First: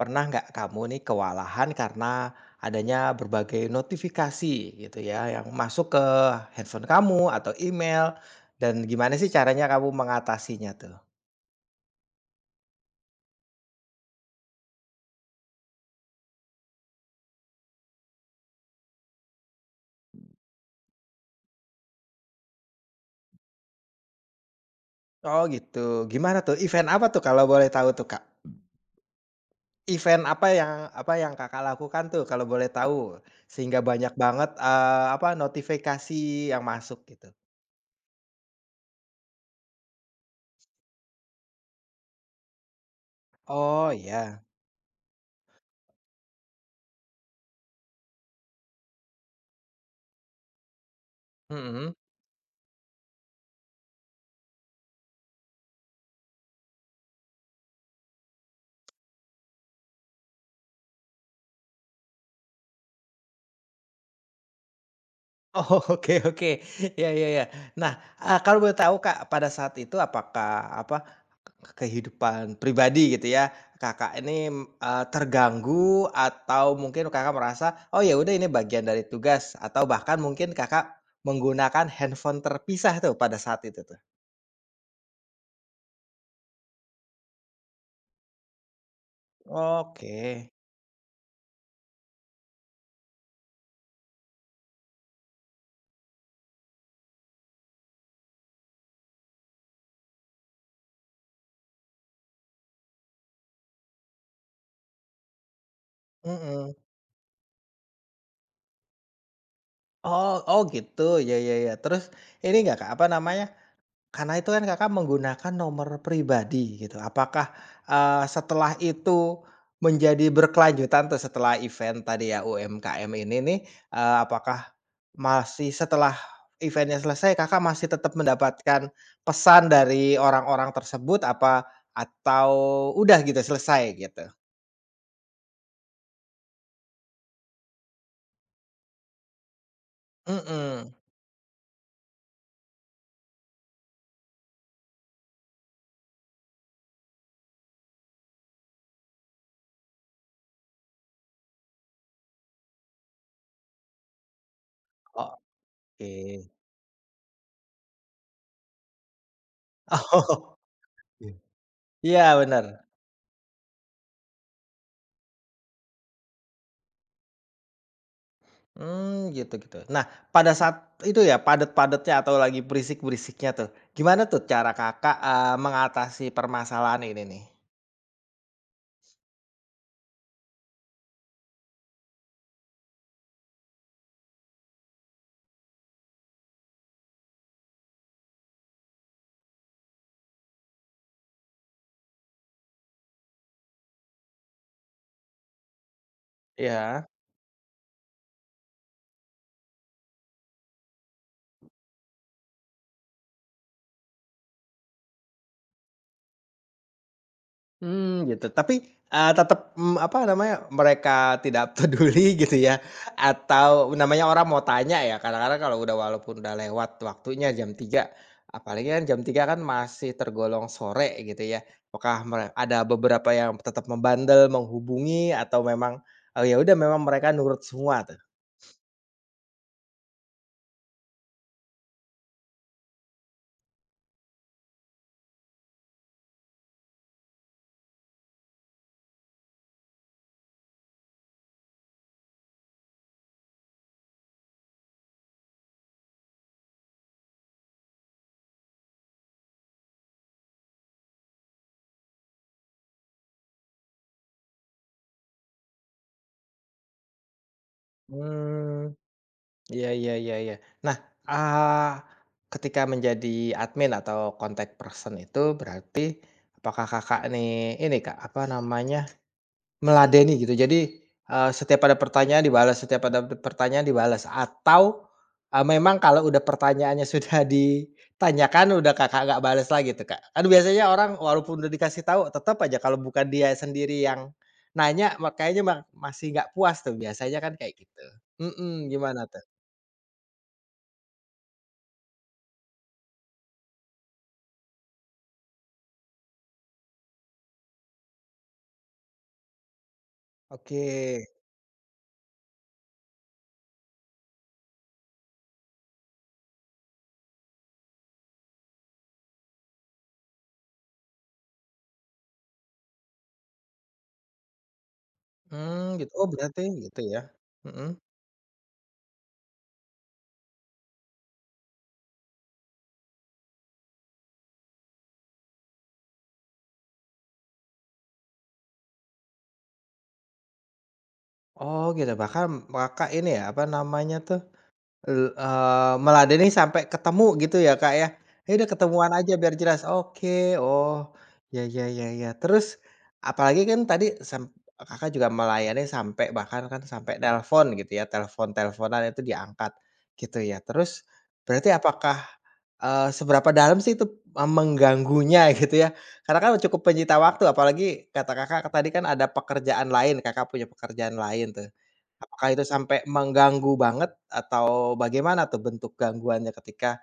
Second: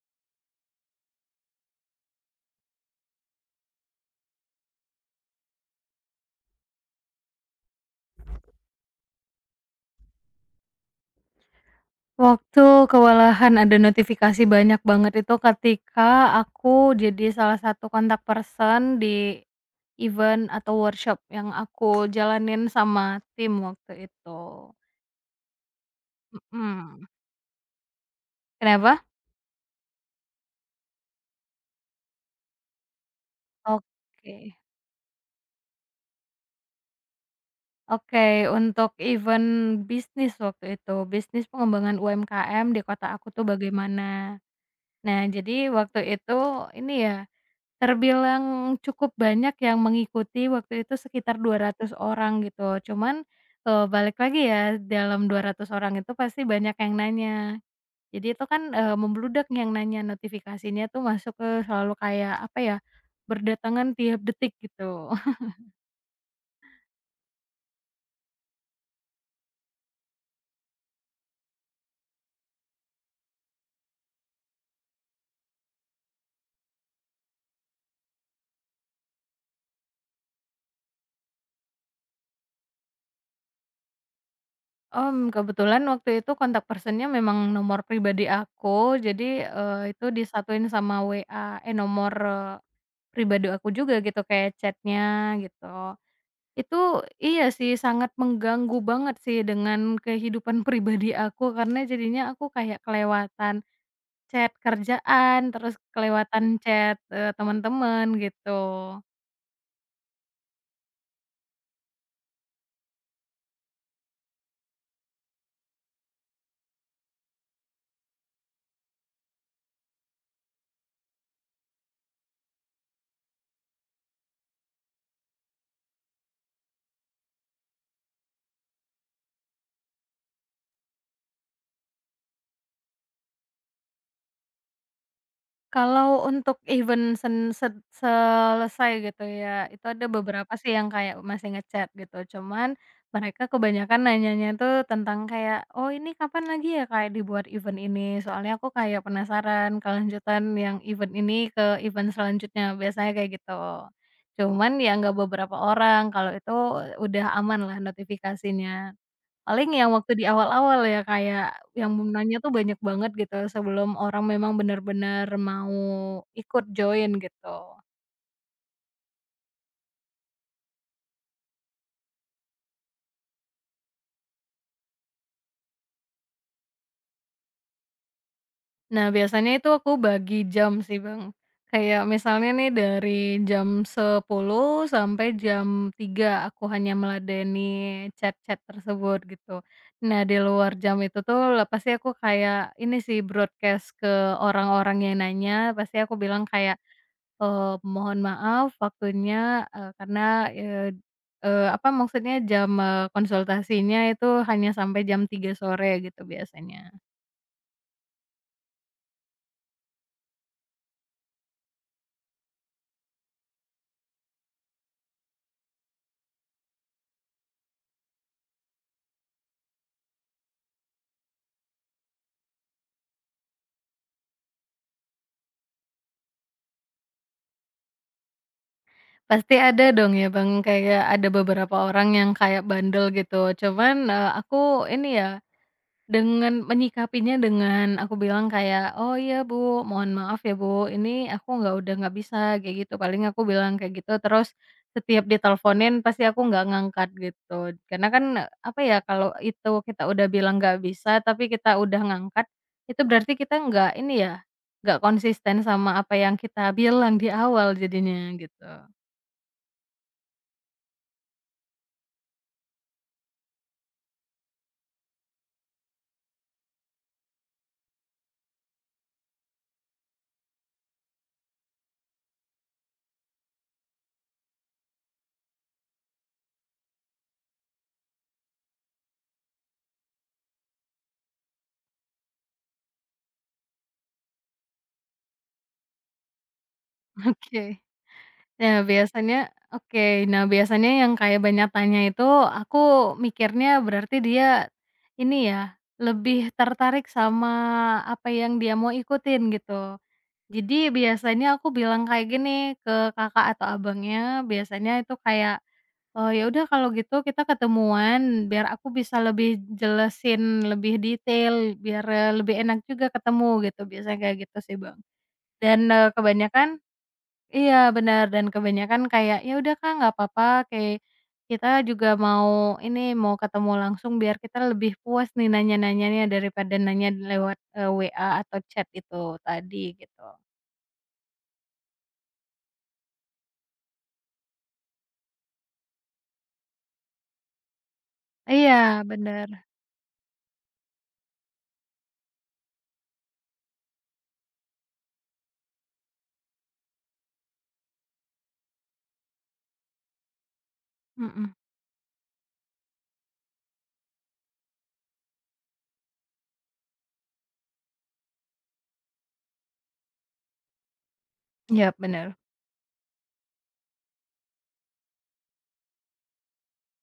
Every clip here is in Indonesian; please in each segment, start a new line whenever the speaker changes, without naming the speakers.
Pernah nggak kamu nih kewalahan karena adanya berbagai notifikasi gitu ya yang masuk ke handphone kamu atau email dan gimana sih caranya kamu mengatasinya tuh?
Waktu kewalahan ada notifikasi banyak banget itu ketika aku jadi salah satu kontak person di event atau workshop yang aku jalanin sama tim waktu itu.
Oh gitu. Gimana tuh, event apa
Mhm.
tuh kalau boleh tahu tuh, Kak?
Kenapa?
Event apa yang Kakak lakukan tuh kalau boleh tahu? Sehingga banyak banget,
Oke.
apa, notifikasi yang masuk gitu.
Oke, untuk event bisnis waktu itu, bisnis pengembangan UMKM di kota aku tuh
Oh
bagaimana.
iya,
Nah, jadi waktu itu ini ya terbilang cukup banyak yang mengikuti waktu itu sekitar dua ratus
mhm.
orang gitu cuman, balik lagi ya dalam 200 orang itu pasti banyak yang nanya. Jadi itu kan, membludak yang nanya notifikasinya tuh masuk ke selalu kayak apa ya, berdatangan tiap detik gitu.
Oh, oke oke. Ya ya ya. Nah, kalau boleh tahu, Kak, pada saat itu apakah apa, kehidupan pribadi gitu ya, Kakak ini, terganggu atau mungkin Kakak merasa, "Oh ya udah ini bagian dari tugas," atau bahkan mungkin Kakak menggunakan handphone terpisah tuh pada saat itu tuh?
Kebetulan waktu itu kontak person-nya memang nomor pribadi aku jadi, itu
Oke.
disatuin sama WA, eh, nomor, pribadi aku juga gitu kayak chat-nya gitu. Itu iya sih, sangat mengganggu banget sih dengan kehidupan pribadi aku, karena jadinya aku kayak kelewatan chat kerjaan, terus kelewatan
Mhm.
chat, teman-teman gitu.
Oh oh gitu. Ya ya ya. Terus ini nggak, Kak, apa namanya, karena itu kan Kakak menggunakan nomor pribadi gitu. Apakah, setelah itu menjadi berkelanjutan tuh setelah event tadi ya UMKM ini nih, apakah masih setelah eventnya selesai Kakak masih tetap mendapatkan pesan dari orang-orang tersebut apa atau udah gitu selesai gitu?
Kalau untuk event sen set selesai gitu ya, itu ada beberapa sih yang
Mhm,
kayak masih ngechat gitu, cuman mereka kebanyakan nanyanya tuh tentang kayak, "Oh ini kapan lagi ya kayak dibuat event ini? Soalnya aku kayak penasaran kelanjutan yang event ini ke event selanjutnya," biasanya kayak gitu. Cuman ya nggak beberapa orang, kalau
oke.
itu udah aman lah notifikasinya. Paling yang waktu di
Oh,
awal-awal ya, kayak yang
iya
nanya tuh banyak
benar.
banget gitu sebelum orang memang benar-benar mau ikut join gitu.
Hmm, gitu gitu. Nah, pada saat itu ya, padat-padatnya atau lagi berisik-berisiknya tuh, gimana tuh cara Kakak, mengatasi permasalahan ini nih?
Nah, biasanya itu aku bagi jam sih, Bang. Kayak misalnya nih dari jam 10 sampai jam 3 aku hanya meladeni chat-chat tersebut gitu. Nah, di luar jam itu tuh lah pasti aku kayak ini sih broadcast ke orang-orang yang nanya, pasti aku bilang kayak
Ya.
Mohon maaf waktunya, karena, eee eee, apa maksudnya jam, konsultasinya itu hanya sampai jam 3 sore gitu biasanya.
Mmm, gitu. Tapi, tetep, mmm, apa namanya, mereka tidak peduli gitu ya, atau namanya orang mau tanya ya, kadang-kadang kalau udah walaupun udah lewat waktunya jam 3, apalagi kan jam 3 kan masih tergolong sore gitu ya, apakah mere ada beberapa yang tetap membandel, menghubungi, atau memang, ya udah memang mereka nurut semua tuh?
Pasti ada dong ya Bang, kayak ada beberapa orang yang kayak bandel gitu, cuman, aku ini ya dengan menyikapinya dengan aku bilang kayak, "Oh iya Bu, mohon maaf ya Bu, ini aku nggak udah nggak bisa," kayak gitu. Paling aku bilang kayak gitu, terus setiap diteleponin pasti aku nggak ngangkat gitu. Karena kan, apa ya, kalau itu kita udah bilang nggak bisa, tapi kita udah ngangkat, itu berarti kita nggak ini ya, nggak konsisten sama apa yang kita bilang di awal jadinya gitu.
Mmm. Iya iya iya iya. Nah, eee, ketika menjadi admin atau contact person itu berarti apakah Kakak nih ini Kak, apa namanya, meladeni gitu? Jadi, setiap ada pertanyaan dibalas atau, memang kalau udah pertanyaannya sudah ditanyakan udah Kakak nggak balas lagi tuh Kak? Kan biasanya orang walaupun udah dikasih tahu tetap aja kalau bukan dia sendiri yang nanya, makanya masih nggak puas tuh biasanya kan kayak
Oke.
gitu.
Nah,
Mhm, gimana tuh?
biasanya oke. Nah, biasanya yang kayak banyak tanya itu, aku mikirnya berarti dia ini ya, lebih tertarik sama apa yang dia mau ikutin, gitu.
Oke,
Jadi biasanya aku bilang kayak gini ke kakak atau abangnya, biasanya itu kayak, ya udah kalau gitu kita ketemuan biar aku bisa lebih jelasin lebih detail, biar, lebih enak juga ketemu," gitu. Biasanya kayak gitu sih, Bang.
mmm,
Dan,
gitu. Oh berarti
kebanyakan.
gitu ya?
Iya
Mhm.
benar, dan kebanyakan kayak, "Ya udah Kak, nggak apa-apa," kayak kita juga mau ini, mau ketemu langsung biar kita lebih puas nih nanya-nanyanya daripada nanya lewat, WA atau chat itu tadi gitu.
Oh gitu, bahkan Kakak ini ya, apa namanya tuh, meladeni sampai ketemu gitu ya, Kak, ya? Ya udah
Iya
ketemuan aja
bener,
biar jelas, oke, oh, ya ya ya ya. Terus apalagi kan tadi Kakak juga melayani sampai bahkan kan sampai nelpon gitu ya, telepon-teleponan itu diangkat gitu ya. Terus
mhm,
berarti apakah seberapa dalam sih itu, mmm, mengganggunya gitu ya? Karena kan cukup penyita waktu apalagi kata Kakak tadi kan ada pekerjaan lain, Kakak punya pekerjaan lain tuh.
iya bener.
Apakah itu sampai mengganggu banget atau bagaimana tuh bentuk gangguannya ketika,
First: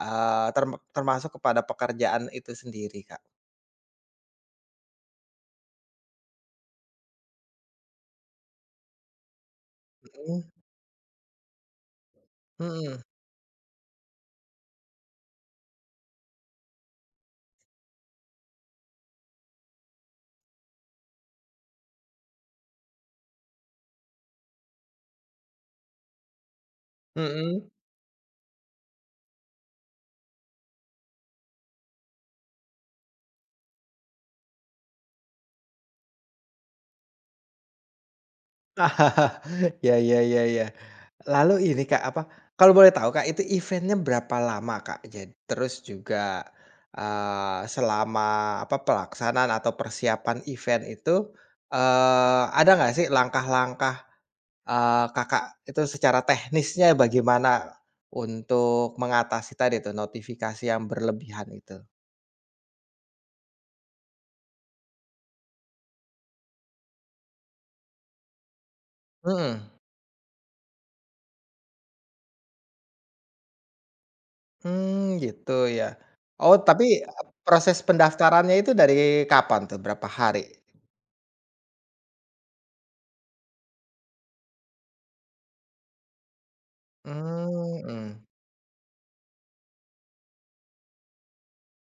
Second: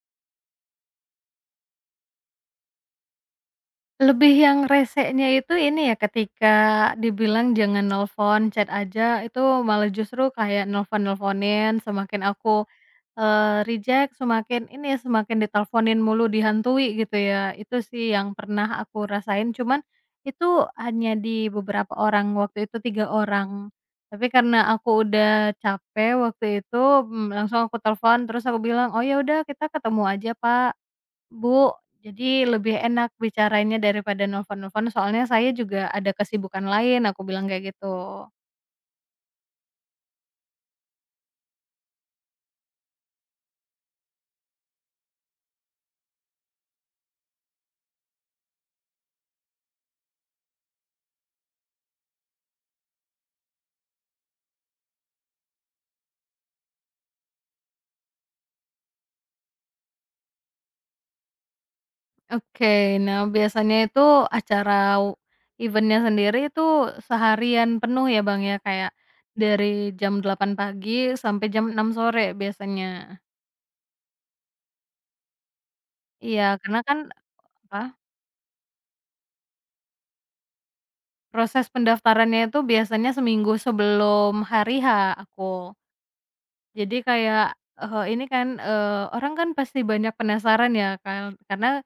eee, term termasuk kepada pekerjaan itu sendiri, Kak?
Lebih yang resenya itu ini ya, ketika dibilang jangan nelpon, chat aja, itu malah justru
Mhm,
kayak nelpon-nelponin, semakin aku,
mhm,
reject, semakin ini, semakin diteleponin mulu, dihantui gitu ya. Itu sih yang pernah aku rasain, cuman itu hanya di beberapa orang, waktu itu 3 orang. Tapi karena aku udah capek waktu itu,
mhm.
langsung aku telepon, terus aku bilang, "Oh ya udah kita ketemu aja Pak." Bu, jadi lebih enak bicarainnya daripada nelpon-nelpon soalnya saya juga ada kesibukan lain, aku bilang kayak gitu.
Ya ya. Iya iya. Lalu ini Kak, apa, kalau boleh tahu Kak, itu eventnya berapa lama Kak? Jadi terus juga, selama apa, pelaksanaan atau persiapan event itu, ada nggak sih langkah-langkah, Kakak itu secara teknisnya bagaimana untuk mengatasi tadi itu notifikasi yang berlebihan itu?
Oke, nah biasanya itu acara w event sendiri itu seharian penuh ya, Bang, ya? Kayak
Mhm,
dari jam 8 pagi sampai jam 6 sore biasanya?
mmm, gitu ya.
Iya,
Oh,
karena
tapi,
kan
proses
apa,
pendaftarannya itu dari kapan tuh? Berapa hari?
proses pendaftarannya itu biasanya seminggu sebelum hari H aku. Jadi kayak,
Hmm.
ini
Mhm.
kan, orang kan pasti banyak penasaran ya kan karena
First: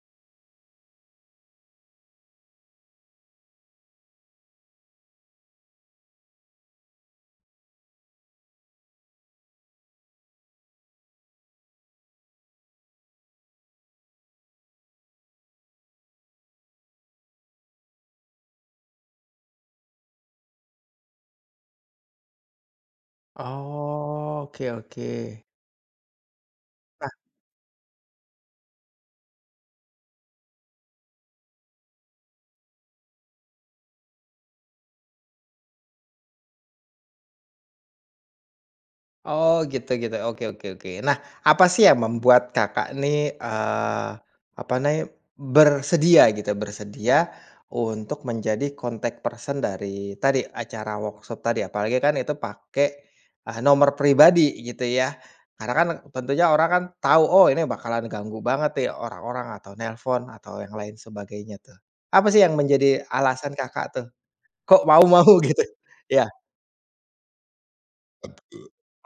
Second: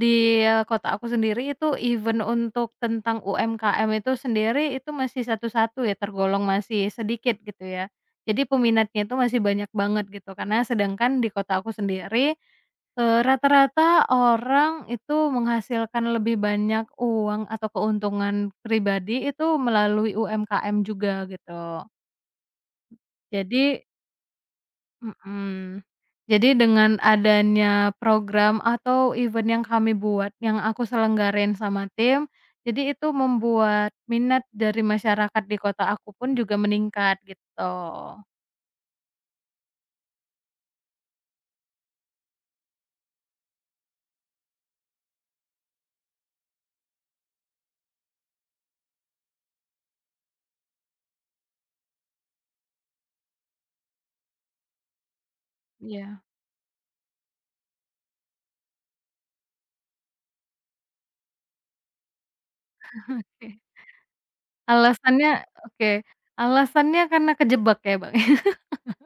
di kota aku sendiri itu event untuk tentang UMKM itu sendiri itu masih satu-satu ya, tergolong masih sedikit gitu ya. Jadi peminatnya itu masih banyak banget gitu, karena sedangkan di kota aku sendiri, rata-rata orang itu menghasilkan lebih banyak uang atau keuntungan pribadi itu melalui UMKM juga gitu. Jadi.
Oh, oke oke.
Mhm. Jadi dengan
Nah
adanya program atau event yang kami buat, yang aku selenggarain sama tim, jadi itu membuat minat dari masyarakat di kota aku pun juga meningkat gitu.
oh gitu gitu, oke oke oke. Nah, apa sih yang membuat Kakak nih, apa namanya, bersedia gitu, bersedia untuk menjadi contact person dari tadi, acara workshop tadi? Apalagi kan itu pakai, nomor pribadi gitu ya. Karena kan
Iya,
tentunya orang kan tahu, "Oh ini bakalan ganggu banget ya orang-orang atau nelpon," atau yang lain sebagainya tuh. Apa sih yang menjadi
oke.
alasan Kakak tuh, kok mau-mau
Alasannya
gitu?
oke,
Ya.
alasannya karena kejebak ya, Bang.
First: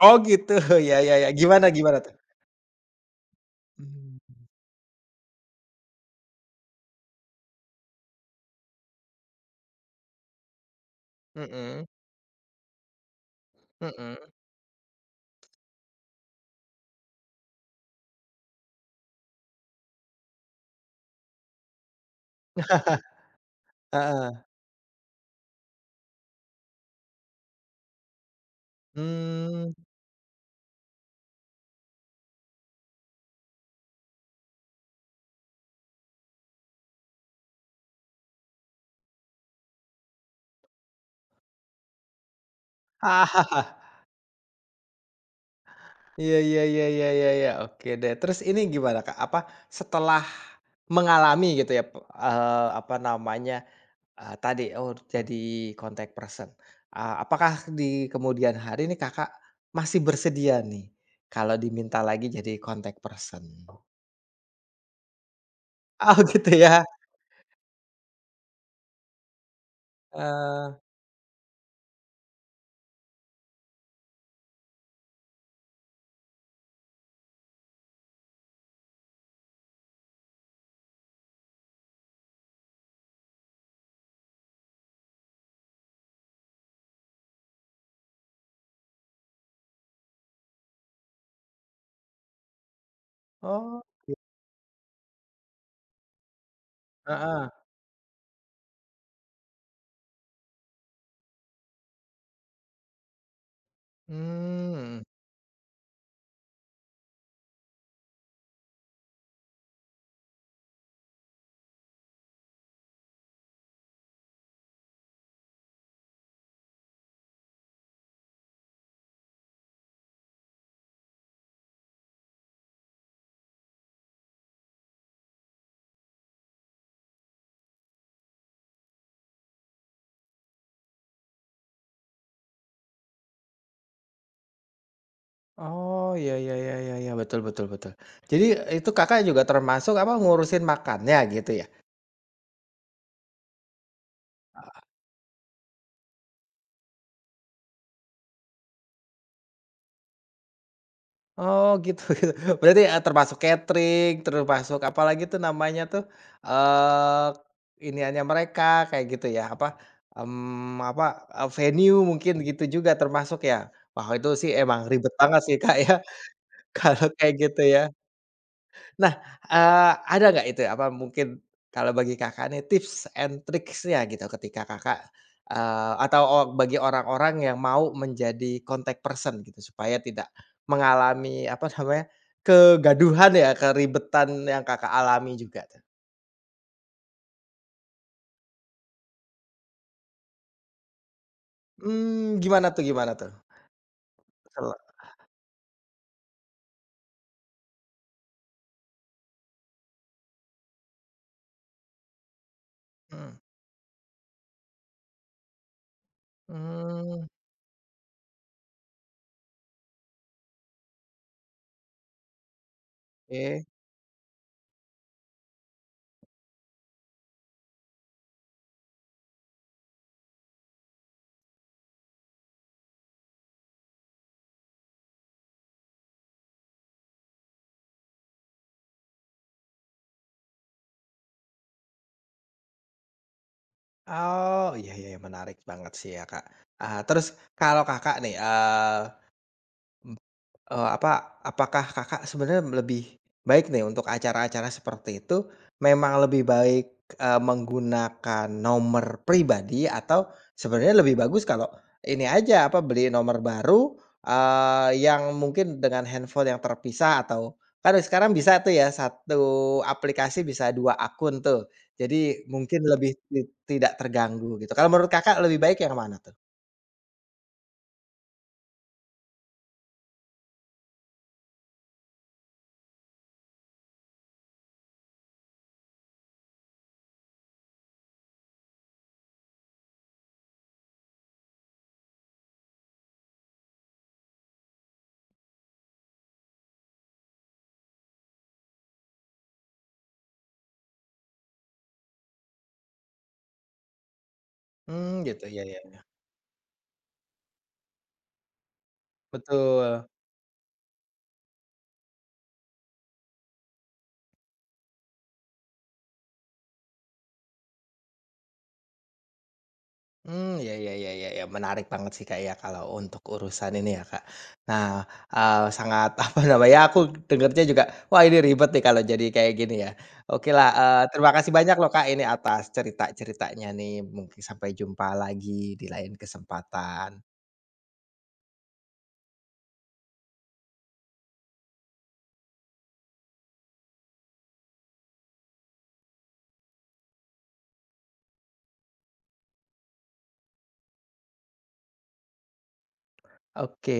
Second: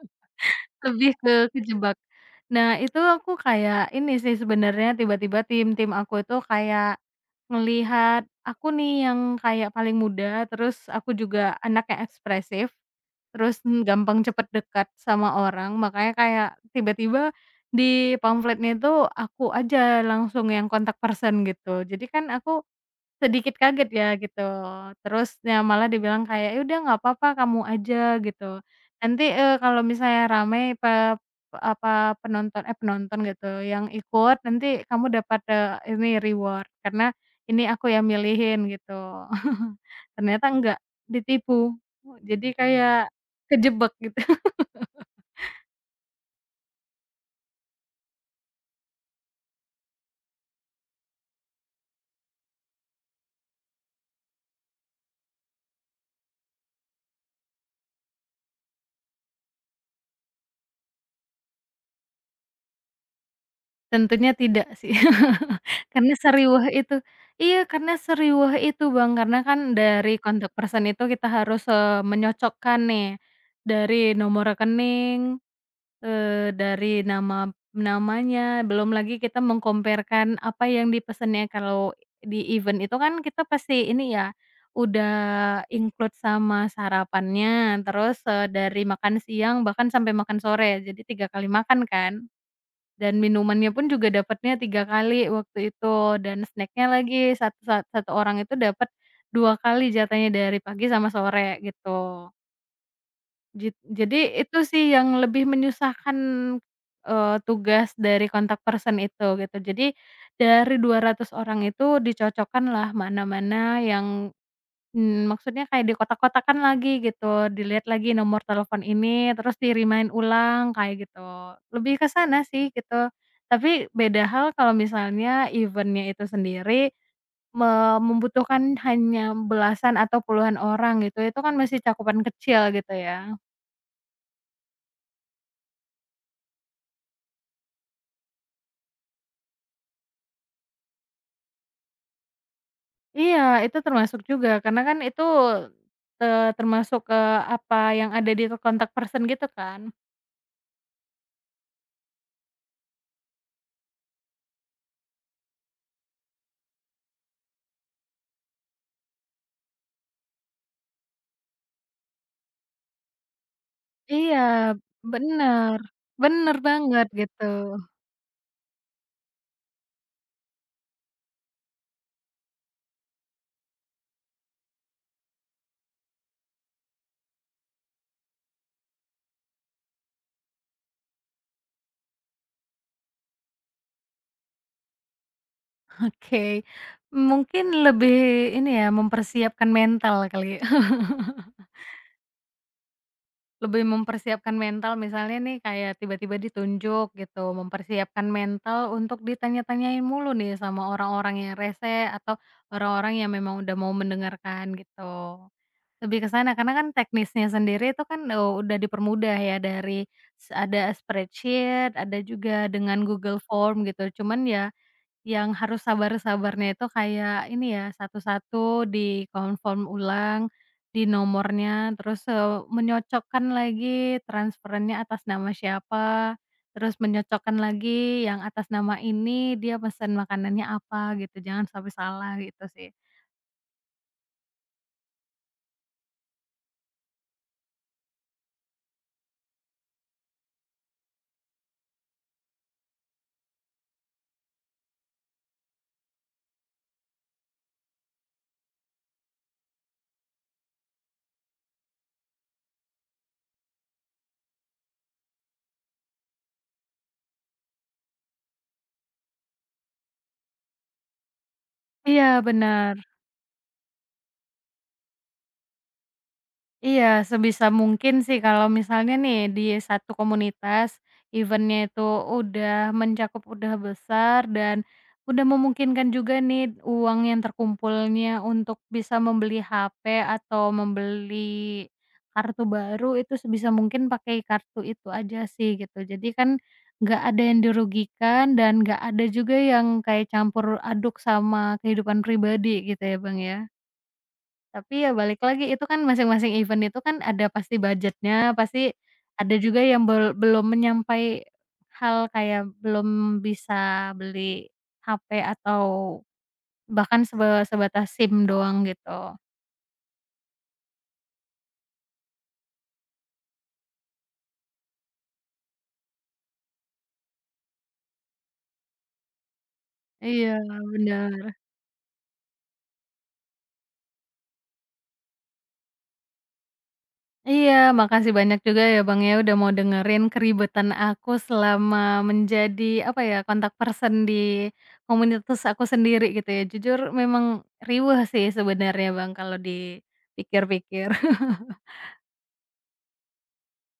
Oh gitu, ya
Lebih
ya ya,
ke
gimana
kejebak.
gimana tuh?
Nah, itu aku kayak ini sih sebenarnya tiba-tiba tim-tim aku itu kayak ngelihat aku nih yang kayak paling muda, terus aku juga
Mhm.
anaknya ekspresif, terus
Mhm
gampang
mhm.
cepet dekat sama orang, makanya kayak tiba-tiba di pamfletnya itu aku aja langsung yang kontak person gitu. Jadi kan aku sedikit kaget ya gitu,
Heeh.
terus ya malah dibilang kayak, "Ya udah nggak apa-apa kamu aja," gitu. Nanti,
Mmm.
kalau misalnya ramai pe pe- apa, penonton eh, penonton gitu, yang ikut nanti kamu dapat, ini reward karena ini aku yang milihin gitu. Ternyata enggak, ditipu. Jadi kayak kejebak gitu.
Iya iya iya iya iya iya, oke deh. Terus ini gimana, Kak, apa, setelah mengalami gitu ya, apa namanya, tadi, oh jadi contact person, apakah di kemudian hari nih Kakak masih bersedia nih kalau diminta lagi jadi contact person?
Tentunya tidak sih. Karena
Oh gitu
seriwah
ya?
itu iya, karena seriwah itu Bang, karena kan dari kontak
Eee,
person itu kita harus, menyocokkan nih, dari nomor rekening, dari namanya, belum lagi kita mengkomparkan apa yang dipesannya. Kalau di event itu kan kita pasti ini ya, udah include sama sarapannya, terus, dari makan siang bahkan sampai makan sore, jadi 3 kali makan kan. Dan minumannya
oh,
pun juga dapatnya 3 kali waktu itu, dan snack-nya lagi
heeh.
satu satu orang itu dapat 2 kali jatahnya dari pagi sama sore gitu. Jadi itu sih
Mmm.
yang lebih menyusahkan, tugas dari kontak person itu gitu. Jadi dari 200 orang itu dicocokkan lah mana-mana yang maksudnya kayak dikotak-kotakan lagi gitu, dilihat lagi nomor telepon ini, terus di-remind ulang kayak gitu. Lebih ke sana sih gitu. Tapi beda hal kalau misalnya event-nya itu sendiri me membutuhkan hanya belasan atau puluhan orang gitu, itu kan masih cakupan kecil gitu ya.
Oh, ya ya ya ya ya, betul betul betul. Jadi itu Kakak juga termasuk apa, ngurusin makannya gitu ya?
Iya, itu termasuk juga karena kan itu, termasuk ke apa yang ada di kontak person gitu kan.
Oh gitu gitu. Berarti, termasuk catering, termasuk apalagi tuh namanya tuh, eee, iniannya mereka kayak gitu ya, apa, mmm, apa, venue mungkin gitu juga termasuk ya? Wah itu
Iya,
sih emang ribet banget sih Kak
bener,
ya,
bener
kalau
banget
kayak
gitu.
gitu ya. Nah, ada nggak itu, ya, apa mungkin kalau bagi Kakak nih tips and tricksnya gitu ketika Kakak, atau bagi orang-orang yang mau menjadi contact person gitu supaya tidak mengalami apa namanya, kegaduhan ya, keribetan yang Kakak alami juga tuh?
Oke, mungkin lebih ini ya, mempersiapkan mental kali ya.
Mmm, gimana tuh gimana tuh?
Lebih mempersiapkan
Sela
mental misalnya nih kayak tiba-tiba ditunjuk gitu, mempersiapkan mental untuk ditanya-tanyain mulu nih sama orang-orang yang rese atau orang-orang yang
mhm,
memang udah mau mendengarkan gitu. Lebih ke sana karena kan
mmm,
teknisnya sendiri itu kan, udah dipermudah ya dari ada spreadsheet, ada juga dengan Google
oke.
Form gitu. Cuman ya yang harus sabar-sabarnya itu kayak ini ya, satu-satu di-confirm ulang, di nomornya, terus, menyocokkan lagi transferannya atas nama siapa, terus menyocokkan lagi yang atas nama ini dia pesan makanannya apa gitu, jangan sampai salah gitu sih.
Oh, iya iya, iya, menarik banget sih ya, Kak. Ah, terus kalau Kakak nih, eee Eee, apa apakah Kakak sebenarnya lebih baik nih untuk acara-acara seperti itu, memang lebih baik, menggunakan nomor pribadi atau sebenarnya lebih bagus kalau ini aja, apa, beli nomor baru, yang mungkin dengan handphone yang terpisah atau kan sekarang bisa tuh ya satu aplikasi bisa 2 akun tuh.
Iya
Jadi mungkin
benar.
lebih tidak terganggu gitu. Kalau menurut Kakak lebih baik yang mana tuh?
Iya, sebisa mungkin sih kalau misalnya nih di satu komunitas event itu udah mencakup udah besar dan udah memungkinkan juga nih uang yang terkumpulnya untuk bisa membeli HP atau membeli kartu baru itu sebisa mungkin pakai kartu itu aja sih gitu. Jadi kan nggak ada yang dirugikan dan nggak ada juga yang kayak campur aduk sama kehidupan pribadi gitu ya Bang ya. Tapi ya
Mmm, gitu,
balik
iya
lagi,
iya.
itu kan masing-masing event itu kan ada pasti budgetnya, pasti ada juga
Betul.
yang belum menyampai hal kayak belum bisa beli HP atau bahkan sebatas SIM doang gitu.
Hmm, ya ya ya ya ya, menarik banget sih, Kak, ya, kalau untuk urusan ini ya, Kak. Nah, sangat apa namanya, aku dengernya juga, wah ini ribet nih kalau jadi kayak gini ya.
Iya,
Okelah, terima
benar.
kasih banyak loh, Kak, ini atas cerita-ceritanya nih, mungkin sampai jumpa lagi di lain kesempatan.
Iya, makasih banyak juga ya Bang ya, udah mau dengerin keribetan aku selama menjadi, apa ya, kontak person di komunitas aku sendiri gitu ya. Jujur memang riweuh sih sebenarnya Bang, kalau dipikir-pikir.
Oke.